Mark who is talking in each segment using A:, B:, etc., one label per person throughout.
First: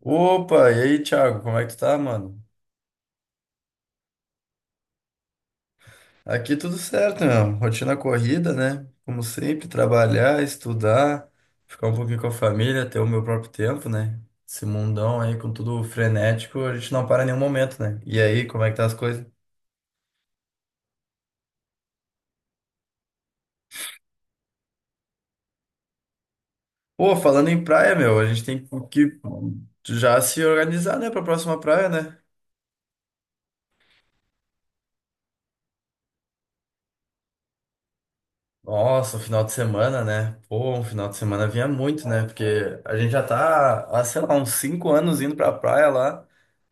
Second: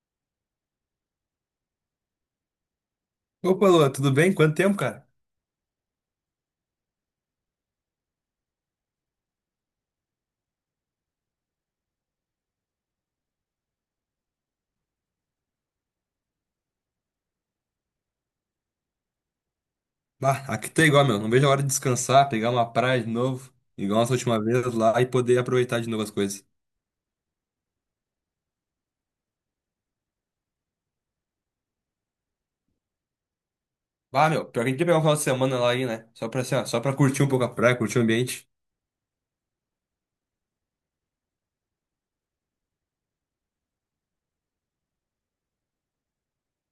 A: Opa, e aí, Thiago, como é que tu tá, mano?
B: Opa, Lua, tudo bem? Quanto tempo, cara?
A: Aqui tudo certo, meu. Rotina corrida, né? Como sempre, trabalhar, estudar, ficar um pouquinho com a família, ter o meu próprio tempo, né? Esse mundão aí com tudo frenético, a gente não para em nenhum momento, né? E aí, como é que tá as coisas?
B: Bah, aqui tá igual, meu. Não vejo a hora de descansar, pegar uma praia de novo, igual nossa última vez lá e poder aproveitar de novo as coisas.
A: Pô, falando em praia, meu, a gente tem que já se organizar, né, pra próxima praia, né?
B: Ah, meu, pior que a gente ia pegar um final de semana lá aí, né? Só pra, assim, ó, só pra curtir um pouco a praia, curtir o ambiente.
A: Nossa, o final de semana, né? Pô, um final de semana vinha muito, né? Porque a gente já tá, há, sei lá, uns cinco anos indo pra praia lá.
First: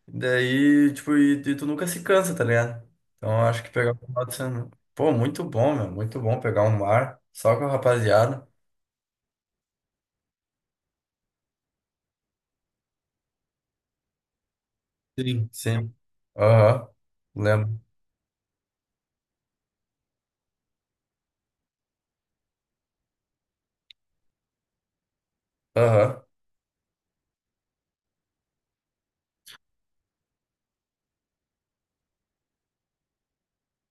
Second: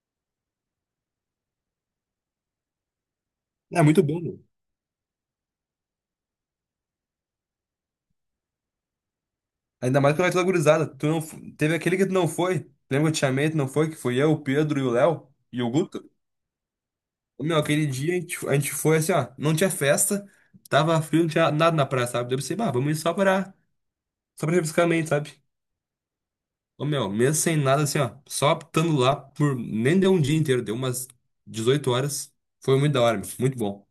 A: Daí, tipo, e tu nunca se cansa, tá ligado? Então eu acho que
B: É
A: pegar um
B: muito bom,
A: final de
B: meu.
A: semana. Pô, muito bom, meu. Muito bom pegar um mar só com a rapaziada.
B: Ainda mais que vai toda gurizada. Tu não... f- Teve aquele que tu não foi. Lembra que eu te chamei, tu não foi? Que foi eu, o Pedro e o Léo
A: Sim.
B: e o
A: Sim.
B: Guto.
A: Aham.
B: Ô, meu,
A: Lembro.
B: aquele dia a gente foi assim, ó. Não tinha festa, tava frio, não tinha nada na praia, sabe? Daí eu pensei, bah, vamos ir só pra refrescar a mente, sabe?
A: Aham.
B: Ô, meu, mesmo sem nada, assim, ó, só apitando lá por. Nem deu um dia inteiro, deu umas 18 horas. Foi muito da hora, meu, muito bom.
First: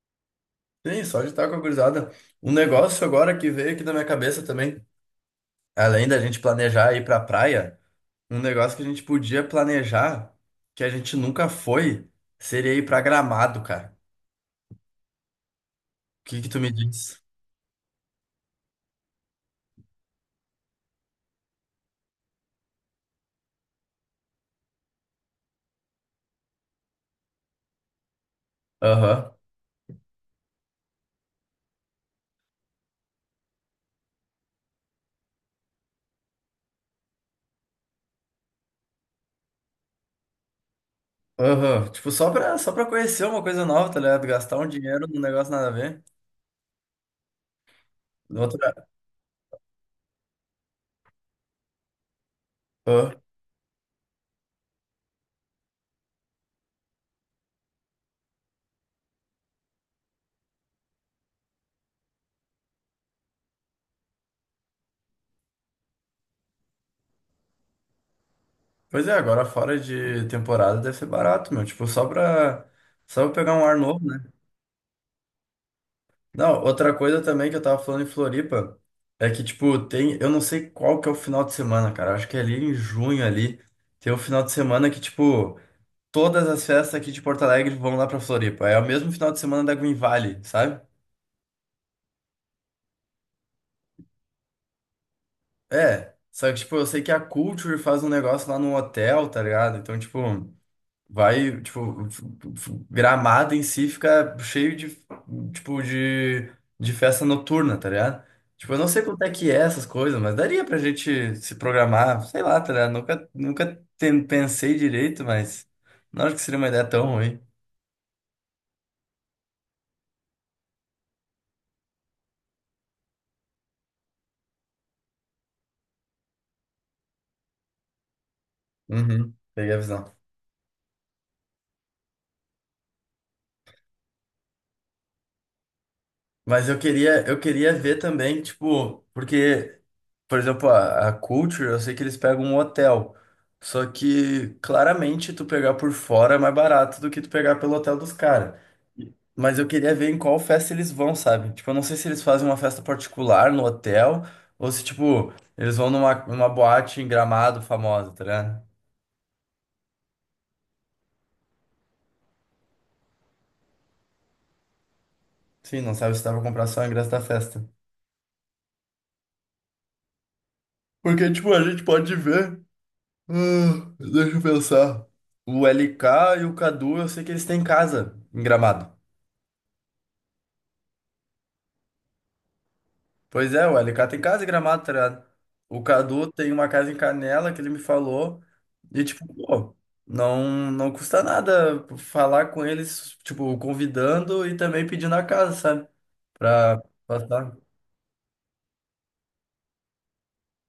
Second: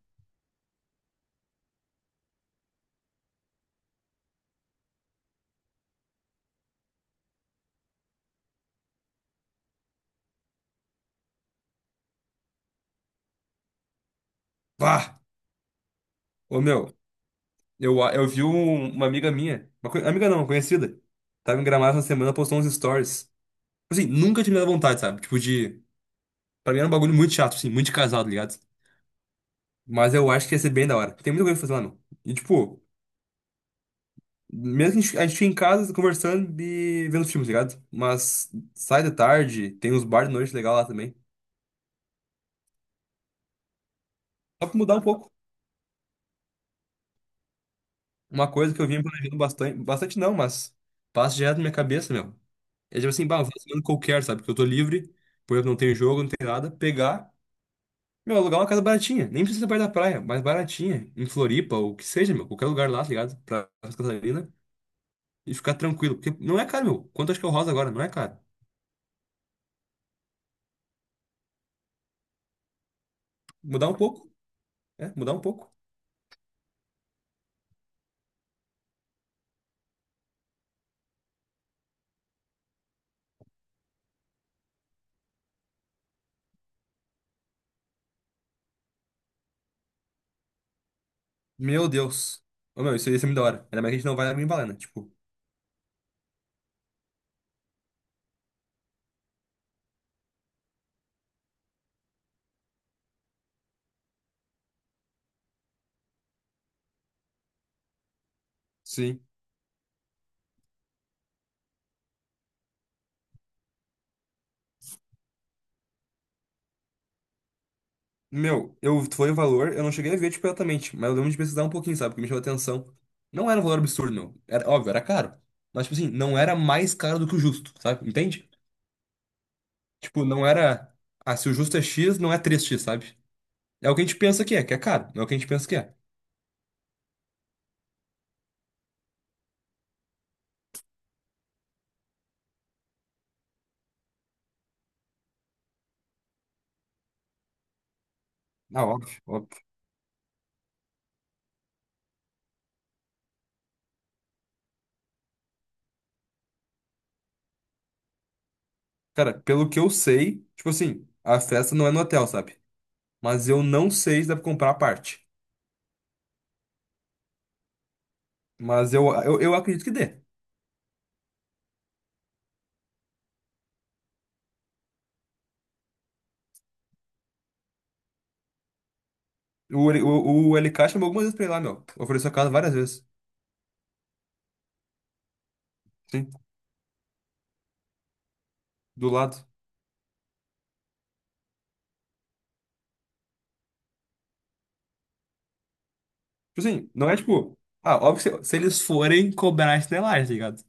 A: Sim, só de estar com a gurizada. Um negócio agora que veio aqui na minha cabeça também, além da gente planejar ir pra praia, um negócio que a gente podia planejar, que a gente nunca foi, seria ir pra Gramado, cara.
B: Pá!
A: O que que tu
B: Ô,
A: me
B: meu,
A: diz?
B: eu vi uma amiga minha, amiga não, uma conhecida, tava em Gramado essa semana, postou uns stories. Assim, nunca tinha me dado vontade, sabe? Tipo, de. Pra mim era um bagulho muito chato, assim, muito de casado, tá ligado?
A: Aham.
B: Mas eu acho que ia ser bem da hora. Tem muita coisa pra fazer lá, meu. E, tipo, mesmo que a gente fique em casa conversando e vendo filmes, tá ligado? Mas sai de tarde, tem uns bar de noite legal lá também.
A: Aham, tipo, só pra conhecer uma coisa nova, tá ligado? Gastar um
B: Só pra mudar um
A: dinheiro num
B: pouco.
A: negócio nada a ver.
B: Uma coisa que
A: Outra...
B: eu vim planejando bastante, bastante não, mas passa direto na minha cabeça, meu. É tipo
A: Aham.
B: assim, bah, um final de semana qualquer, sabe? Porque eu tô livre, porque eu não tenho jogo, não tenho nada. Pegar, meu, alugar uma casa baratinha. Nem precisa ser perto da praia, mas baratinha. Em Floripa, ou o que seja, meu. Qualquer lugar lá, tá ligado? Pra Santa Catarina. E ficar tranquilo. Porque não é caro, meu. Quanto acho que é o Rosa agora? Não é caro.
A: Pois é, agora fora de temporada deve ser barato, meu. Tipo, só pra pegar um ar
B: Mudar um
A: novo, né?
B: pouco. É, mudar um pouco.
A: Não, outra coisa também que eu tava falando em Floripa é que, tipo, tem. Eu não sei qual que é o final de semana, cara. Acho que é ali em junho ali. Tem um final de semana que, tipo, todas as festas aqui de Porto Alegre vão lá pra Floripa. É o mesmo final de semana da Green Valley, sabe?
B: Meu Deus. Ô, meu, isso ia ser muito da hora. Ainda mais que a gente não vai lá em Balena, tipo.
A: É, só que, tipo, eu sei que a Culture faz um negócio lá no hotel, tá ligado? Então, tipo, vai, tipo, Gramado em si fica cheio de, tipo, de festa noturna, tá ligado? Tipo, eu não sei
B: Sim.
A: quanto é que é essas coisas, mas daria pra gente se programar, sei lá, tá ligado? Nunca, nunca ten- Pensei direito, mas não acho que seria uma ideia tão ruim.
B: Meu, eu foi o valor, eu não cheguei a ver, tipo, exatamente, mas eu lembro de pesquisar um pouquinho, sabe? Porque me chamou a atenção. Não era um valor absurdo, meu. Era, óbvio, era caro. Mas, tipo assim, não era mais caro do que o justo, sabe? Entende?
A: Uhum, peguei a visão.
B: Tipo, não era. Ah, se o justo é X, não é três x, sabe? É o que a gente pensa que é caro. Não é o que a gente pensa que é.
A: Mas eu queria ver também, tipo, porque por exemplo, a Culture, eu sei que eles pegam um hotel. Só que claramente tu pegar por fora é mais barato do que tu pegar pelo hotel dos caras.
B: Ah, óbvio, óbvio.
A: Mas eu queria ver em qual festa eles vão, sabe? Tipo, eu não sei se eles fazem uma festa particular no hotel ou se, tipo, eles vão numa, numa boate em Gramado famosa, tá ligado?
B: Cara, pelo que eu sei, tipo assim, a festa não é no hotel, sabe? Mas eu não sei se dá pra comprar a parte.
A: Sim, não sabe se dá pra comprar só o ingresso da festa.
B: Mas eu acredito que dê.
A: Porque, tipo, a gente pode ver. Ah, deixa eu pensar. O LK e o Cadu, eu sei que eles têm casa em Gramado.
B: O LK chamou algumas vezes pra ir lá, meu. Ofereceu a casa várias vezes.
A: Pois é, o LK tem casa em Gramado, tá ligado? O Cadu
B: Sim,
A: tem uma casa em Canela que ele me falou. E,
B: do
A: tipo,
B: lado.
A: pô, não custa nada falar com eles, tipo, convidando e também pedindo a casa, sabe?
B: Tipo
A: Pra
B: assim, não é
A: passar.
B: tipo. Ah, óbvio que se eles forem cobrar estelagem, tá ligado?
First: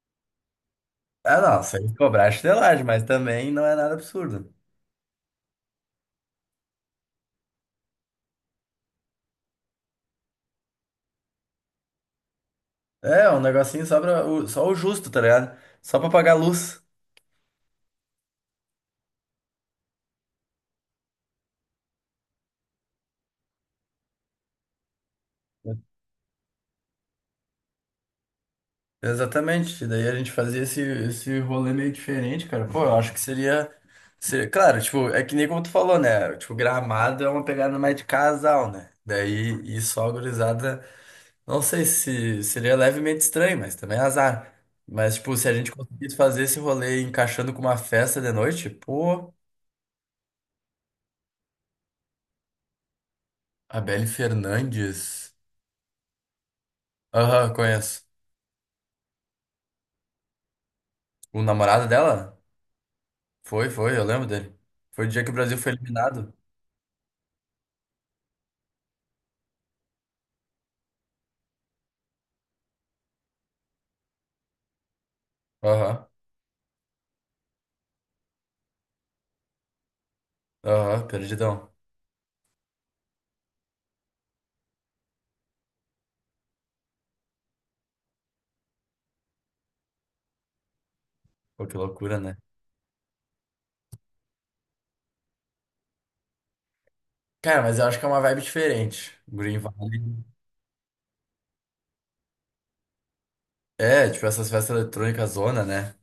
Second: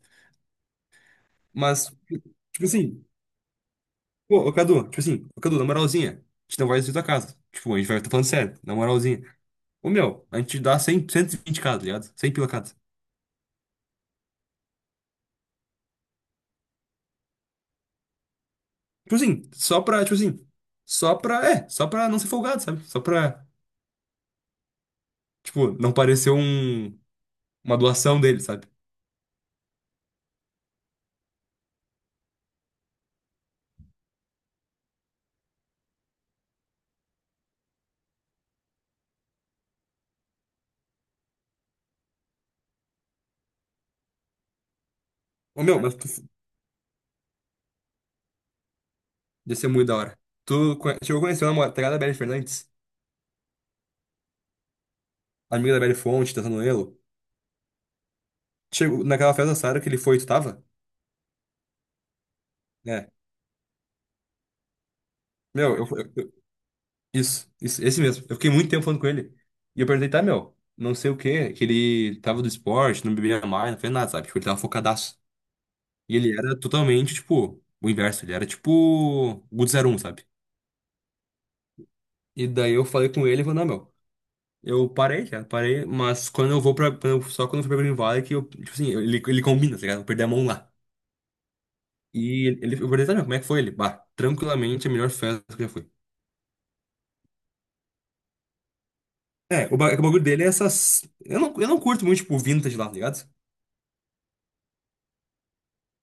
A: Ah, não,
B: Mas,
A: sem cobrar a
B: tipo
A: chinelagem, mas
B: assim,
A: também não é nada
B: pô,
A: absurdo.
B: ô Cadu, tipo assim, ô Cadu, na moralzinha, a gente não vai destruir tua casa. Tipo, a gente vai, tá falando sério, na moralzinha. Ô, meu, a gente dá 100, 120 cada, tá ligado? 100 pila cada.
A: É, um negocinho só, pra, só o justo, tá ligado? Só pra pagar a luz.
B: Tipo assim, só pra, tipo assim, só pra, é, só pra não ser folgado, sabe? Só pra, tipo, não parecer um, uma doação dele, sabe?
A: Exatamente. Daí a gente fazia esse rolê meio diferente, cara. Pô, eu acho que seria, seria. Claro, tipo, é que nem como tu falou, né? Tipo, Gramado é uma pegada mais de casal, né? Daí, e só a gurizada. Não sei se seria levemente estranho, mas também é azar. Mas, tipo, se a
B: Ô,
A: gente
B: meu, mas tu,
A: conseguisse fazer esse rolê encaixando com uma festa de noite, pô,
B: ia ser muito da hora. Chegou a conhecer a namorada da Belle Fernandes?
A: a Belle Fernandes.
B: Amiga da Belle Fonte, da Sanoelo?
A: Aham, conheço.
B: Chegou naquela festa da Sarah que ele foi, tu tava?
A: O namorado dela?
B: É.
A: Foi, eu lembro dele. Foi o dia que o Brasil foi
B: Meu, eu, eu-
A: eliminado.
B: eu- isso, isso, esse mesmo. Eu fiquei muito tempo falando com ele. E eu perguntei, tá, meu, não sei o quê, que ele tava do esporte, não bebia mais, não fez nada, sabe? Tipo, ele tava focadaço.
A: Aham,
B: E ele era totalmente, tipo, o inverso, ele era tipo o zero um, sabe?
A: aham, perdidão.
B: E daí eu falei com ele e falei, não, meu, eu parei, cara, parei, mas quando eu vou pra. Quando eu- Só quando eu fui pra Green Valley que eu, tipo assim, ele combina, tá ligado? Eu perdi a mão lá.
A: Pô, que loucura, né?
B: E ele, eu perguntei, tá, meu, como é que foi ele? Bah, tranquilamente a melhor festa que eu já fui.
A: Cara, mas eu acho que é uma vibe diferente. Green
B: É, o
A: Valley.
B: bagulho dele é essas. Eu não curto muito, tipo, o vintage lá, tá ligado?
A: É, tipo essas festas eletrônicas zona, né?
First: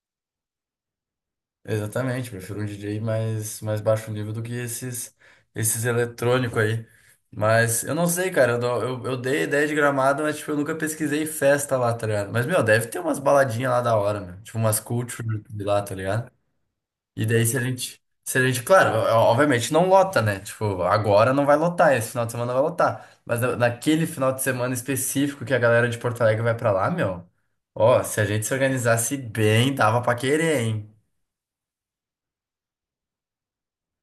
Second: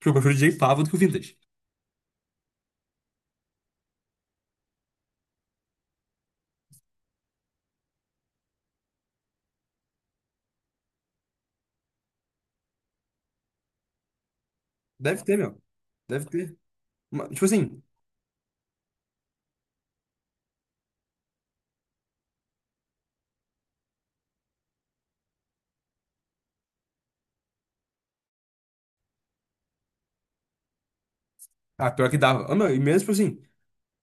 B: Porque eu prefiro o DJ Pavo do que o vintage.
A: Exatamente, prefiro um DJ mais baixo nível do que esses eletrônicos aí. Mas eu não sei, cara, eu dei ideia de Gramado, mas tipo, eu nunca pesquisei festa lá, tá ligado? Mas, meu, deve ter umas baladinhas lá da hora, meu. Tipo, umas
B: Deve ter,
A: culture
B: meu.
A: de lá, tá
B: Deve
A: ligado?
B: ter.
A: E
B: Mas,
A: daí
B: tipo
A: se a
B: assim,
A: gente, se a gente, claro, obviamente não lota, né? Tipo, agora não vai lotar, esse final de semana vai lotar. Mas naquele final de semana específico que a galera de Porto Alegre vai pra lá, meu, ó, se a gente se organizasse bem, dava pra querer, hein?
B: ah, pior que dava. Ah, meu, e mesmo, tipo assim,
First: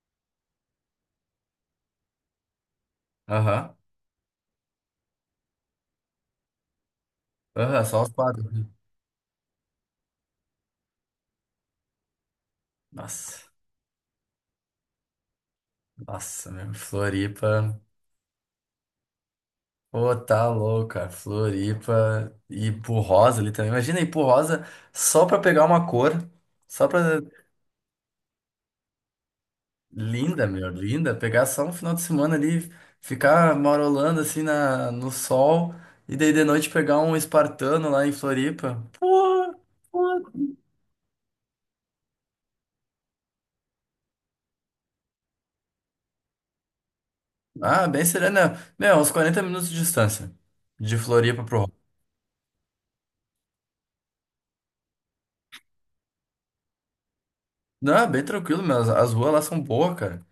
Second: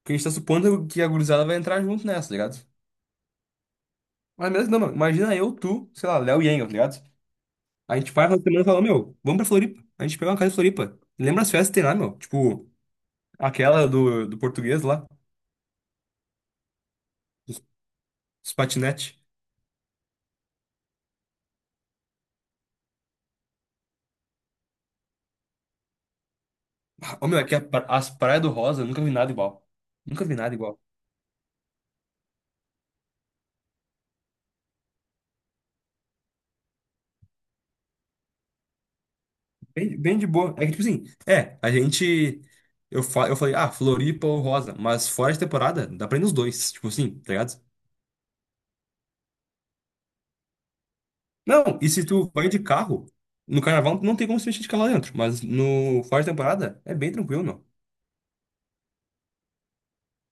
B: porque a gente tá supondo que a gurizada vai entrar junto nessa, tá ligado?
A: Aham,
B: Mas mesmo não, meu. Imagina eu, tu, sei lá, Léo e Engel, tá ligado?
A: aham,
B: A
A: só os
B: gente vai na
A: quatro.
B: semana e fala, meu, vamos pra Floripa. A gente pega uma casa em Floripa. Lembra as festas que tem lá, meu? Tipo,
A: Nossa,
B: aquela do português lá,
A: nossa, meu,
B: dos,
A: Floripa.
B: dos patinete.
A: Pô, tá louco, cara. Floripa e Rosa ali também. Imagina ir pro Rosa só pra pegar uma cor, só
B: Ah,
A: pra.
B: ô, meu, é que as praias do Rosa, eu nunca vi nada igual. Nunca vi
A: Linda,
B: nada
A: meu,
B: igual.
A: linda. Pegar só um final de semana ali, ficar marolando assim no sol, e daí de noite pegar um espartano lá em Floripa.
B: Bem, bem de boa. É que, tipo assim, é, a gente. Eu falei, ah, Floripa ou Rosa, mas fora de temporada, dá pra ir nos dois, tipo assim, tá ligado?
A: Ah, bem serena. Meu, uns 40 minutos de distância. De Floripa pro
B: Não,
A: Rock.
B: e se tu vai de carro, no carnaval não tem como se mexer de carro lá dentro, mas no fora de temporada é bem tranquilo, não.
A: Não, bem tranquilo, meu. As ruas lá são boas, cara.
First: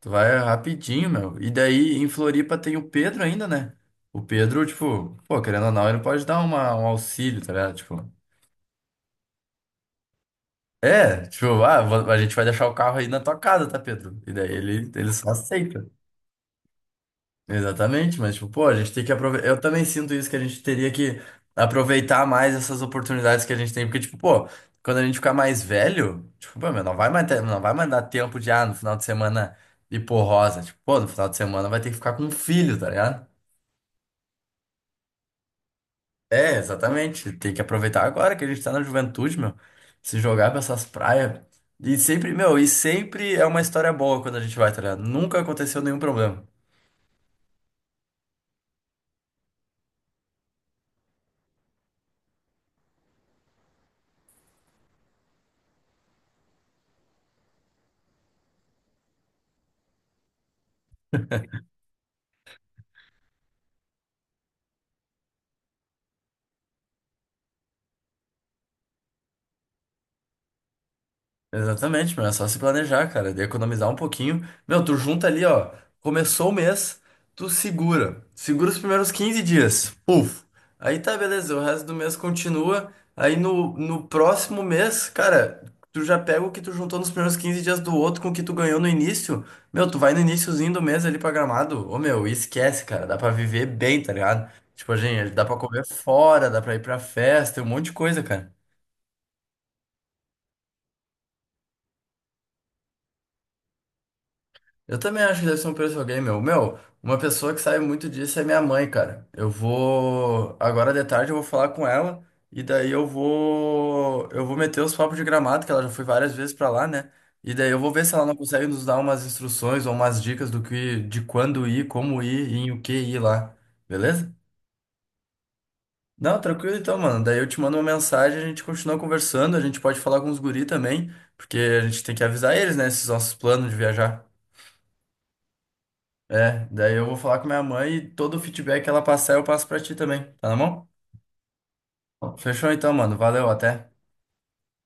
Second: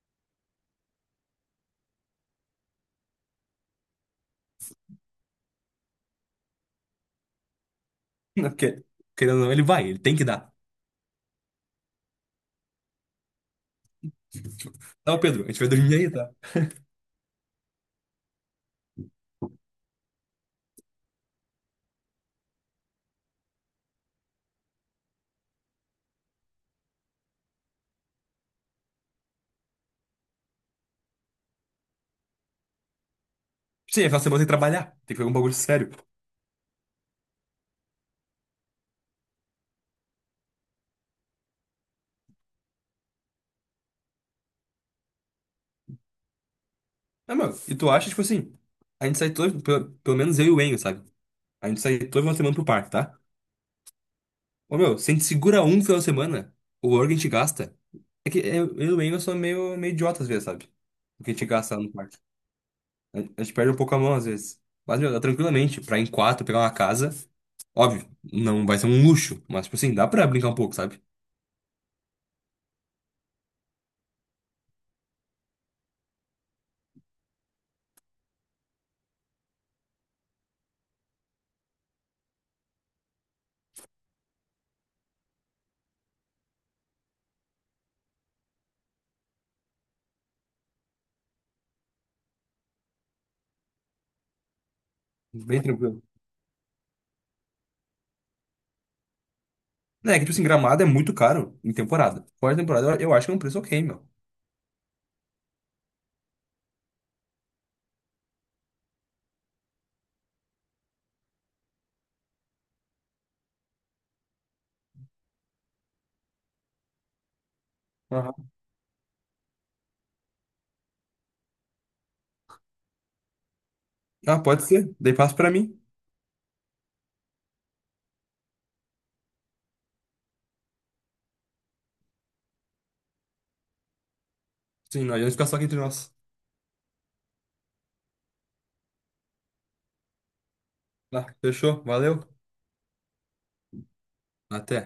A: Tu vai rapidinho, meu. E daí em Floripa tem o Pedro ainda, né? O Pedro, tipo, pô, querendo ou não, ele pode dar uma, um auxílio, tá ligado? Tipo.
B: Não, porque, querendo ou não, ele tem que dar.
A: É, tipo, ah, a gente vai deixar o carro aí na tua casa, tá, Pedro? E daí ele
B: Tá, ô
A: só
B: Pedro, a gente vai
A: aceita.
B: dormir aí, tá?
A: Exatamente, mas tipo, pô, a gente tem que aproveitar. Eu também sinto isso que a gente teria que aproveitar mais essas oportunidades que a gente tem, porque tipo, pô, quando a gente ficar mais velho, tipo, pô, meu, não vai mais dar tempo de ah, no final de semana ir por rosa, tipo, pô, no final de semana vai ter que ficar com um filho, tá ligado?
B: Sim, aquela semana tem que trabalhar, tem que fazer um bagulho sério.
A: É, exatamente. Tem que aproveitar agora que a gente tá na juventude, meu. Se jogar pra essas praias. E sempre, meu, e sempre é uma história boa quando a gente vai, tá ligado? Nunca aconteceu nenhum problema.
B: Não, meu, e tu acha, tipo assim, a gente sai todo, pelo menos eu e o Enio, sabe? A gente sai toda uma semana pro parque, tá? Ô, meu, se a gente segura um final de semana, o valor que a gente gasta. É que é, eu, e o Engel sou meio, meio idiota às vezes, sabe? O que a gente gasta no quarto. A gente perde um pouco a mão às vezes. Mas, meu, dá tranquilamente pra ir em quatro pegar uma casa. Óbvio, não vai ser um luxo, mas, tipo assim, dá pra brincar um pouco, sabe?
A: Exatamente, meu, é só se planejar, cara, de economizar um pouquinho. Meu, tu junta ali, ó, começou o mês, tu segura. Segura os primeiros 15 dias. Puf. Aí tá, beleza, o resto do mês continua. Aí no próximo mês, cara, tu já pega o que tu juntou nos primeiros 15 dias do outro com o que tu ganhou no início. Meu, tu vai no iniciozinho do mês ali pra Gramado. Ô, meu, e esquece, cara, dá pra viver bem, tá ligado? Tipo, gente, dá pra
B: Bem
A: comer
B: tranquilo.
A: fora, dá pra ir pra festa, tem um monte de coisa, cara.
B: É que, tipo assim, Gramado é muito caro em temporada. Fora de temporada, eu acho que é um preço ok, meu.
A: Eu também acho que deve ser um preço de alguém, meu. Meu, uma pessoa que sabe muito disso é minha mãe, cara. Eu vou. Agora de tarde eu vou falar com ela e daí eu vou. Eu vou meter os papos de Gramado, que ela já foi várias vezes pra lá, né? E daí eu vou ver se ela não
B: Aham.
A: consegue nos dar umas instruções ou umas dicas do que, de quando ir, como ir e em o que ir lá. Beleza?
B: Ah, pode ser. Daí passa pra mim.
A: Não, tranquilo então, mano. Daí eu te mando uma mensagem, a gente continua conversando, a gente pode falar com os guri também, porque a gente tem que avisar eles, né, esses nossos planos de viajar.
B: Sim, nós vamos ficar só aqui entre nós.
A: É, daí eu vou falar com minha mãe e todo o feedback que ela passar eu passo pra ti também. Tá na mão?
B: Tá, fechou. Valeu.
A: Fechou então, mano. Valeu, até.
B: Até.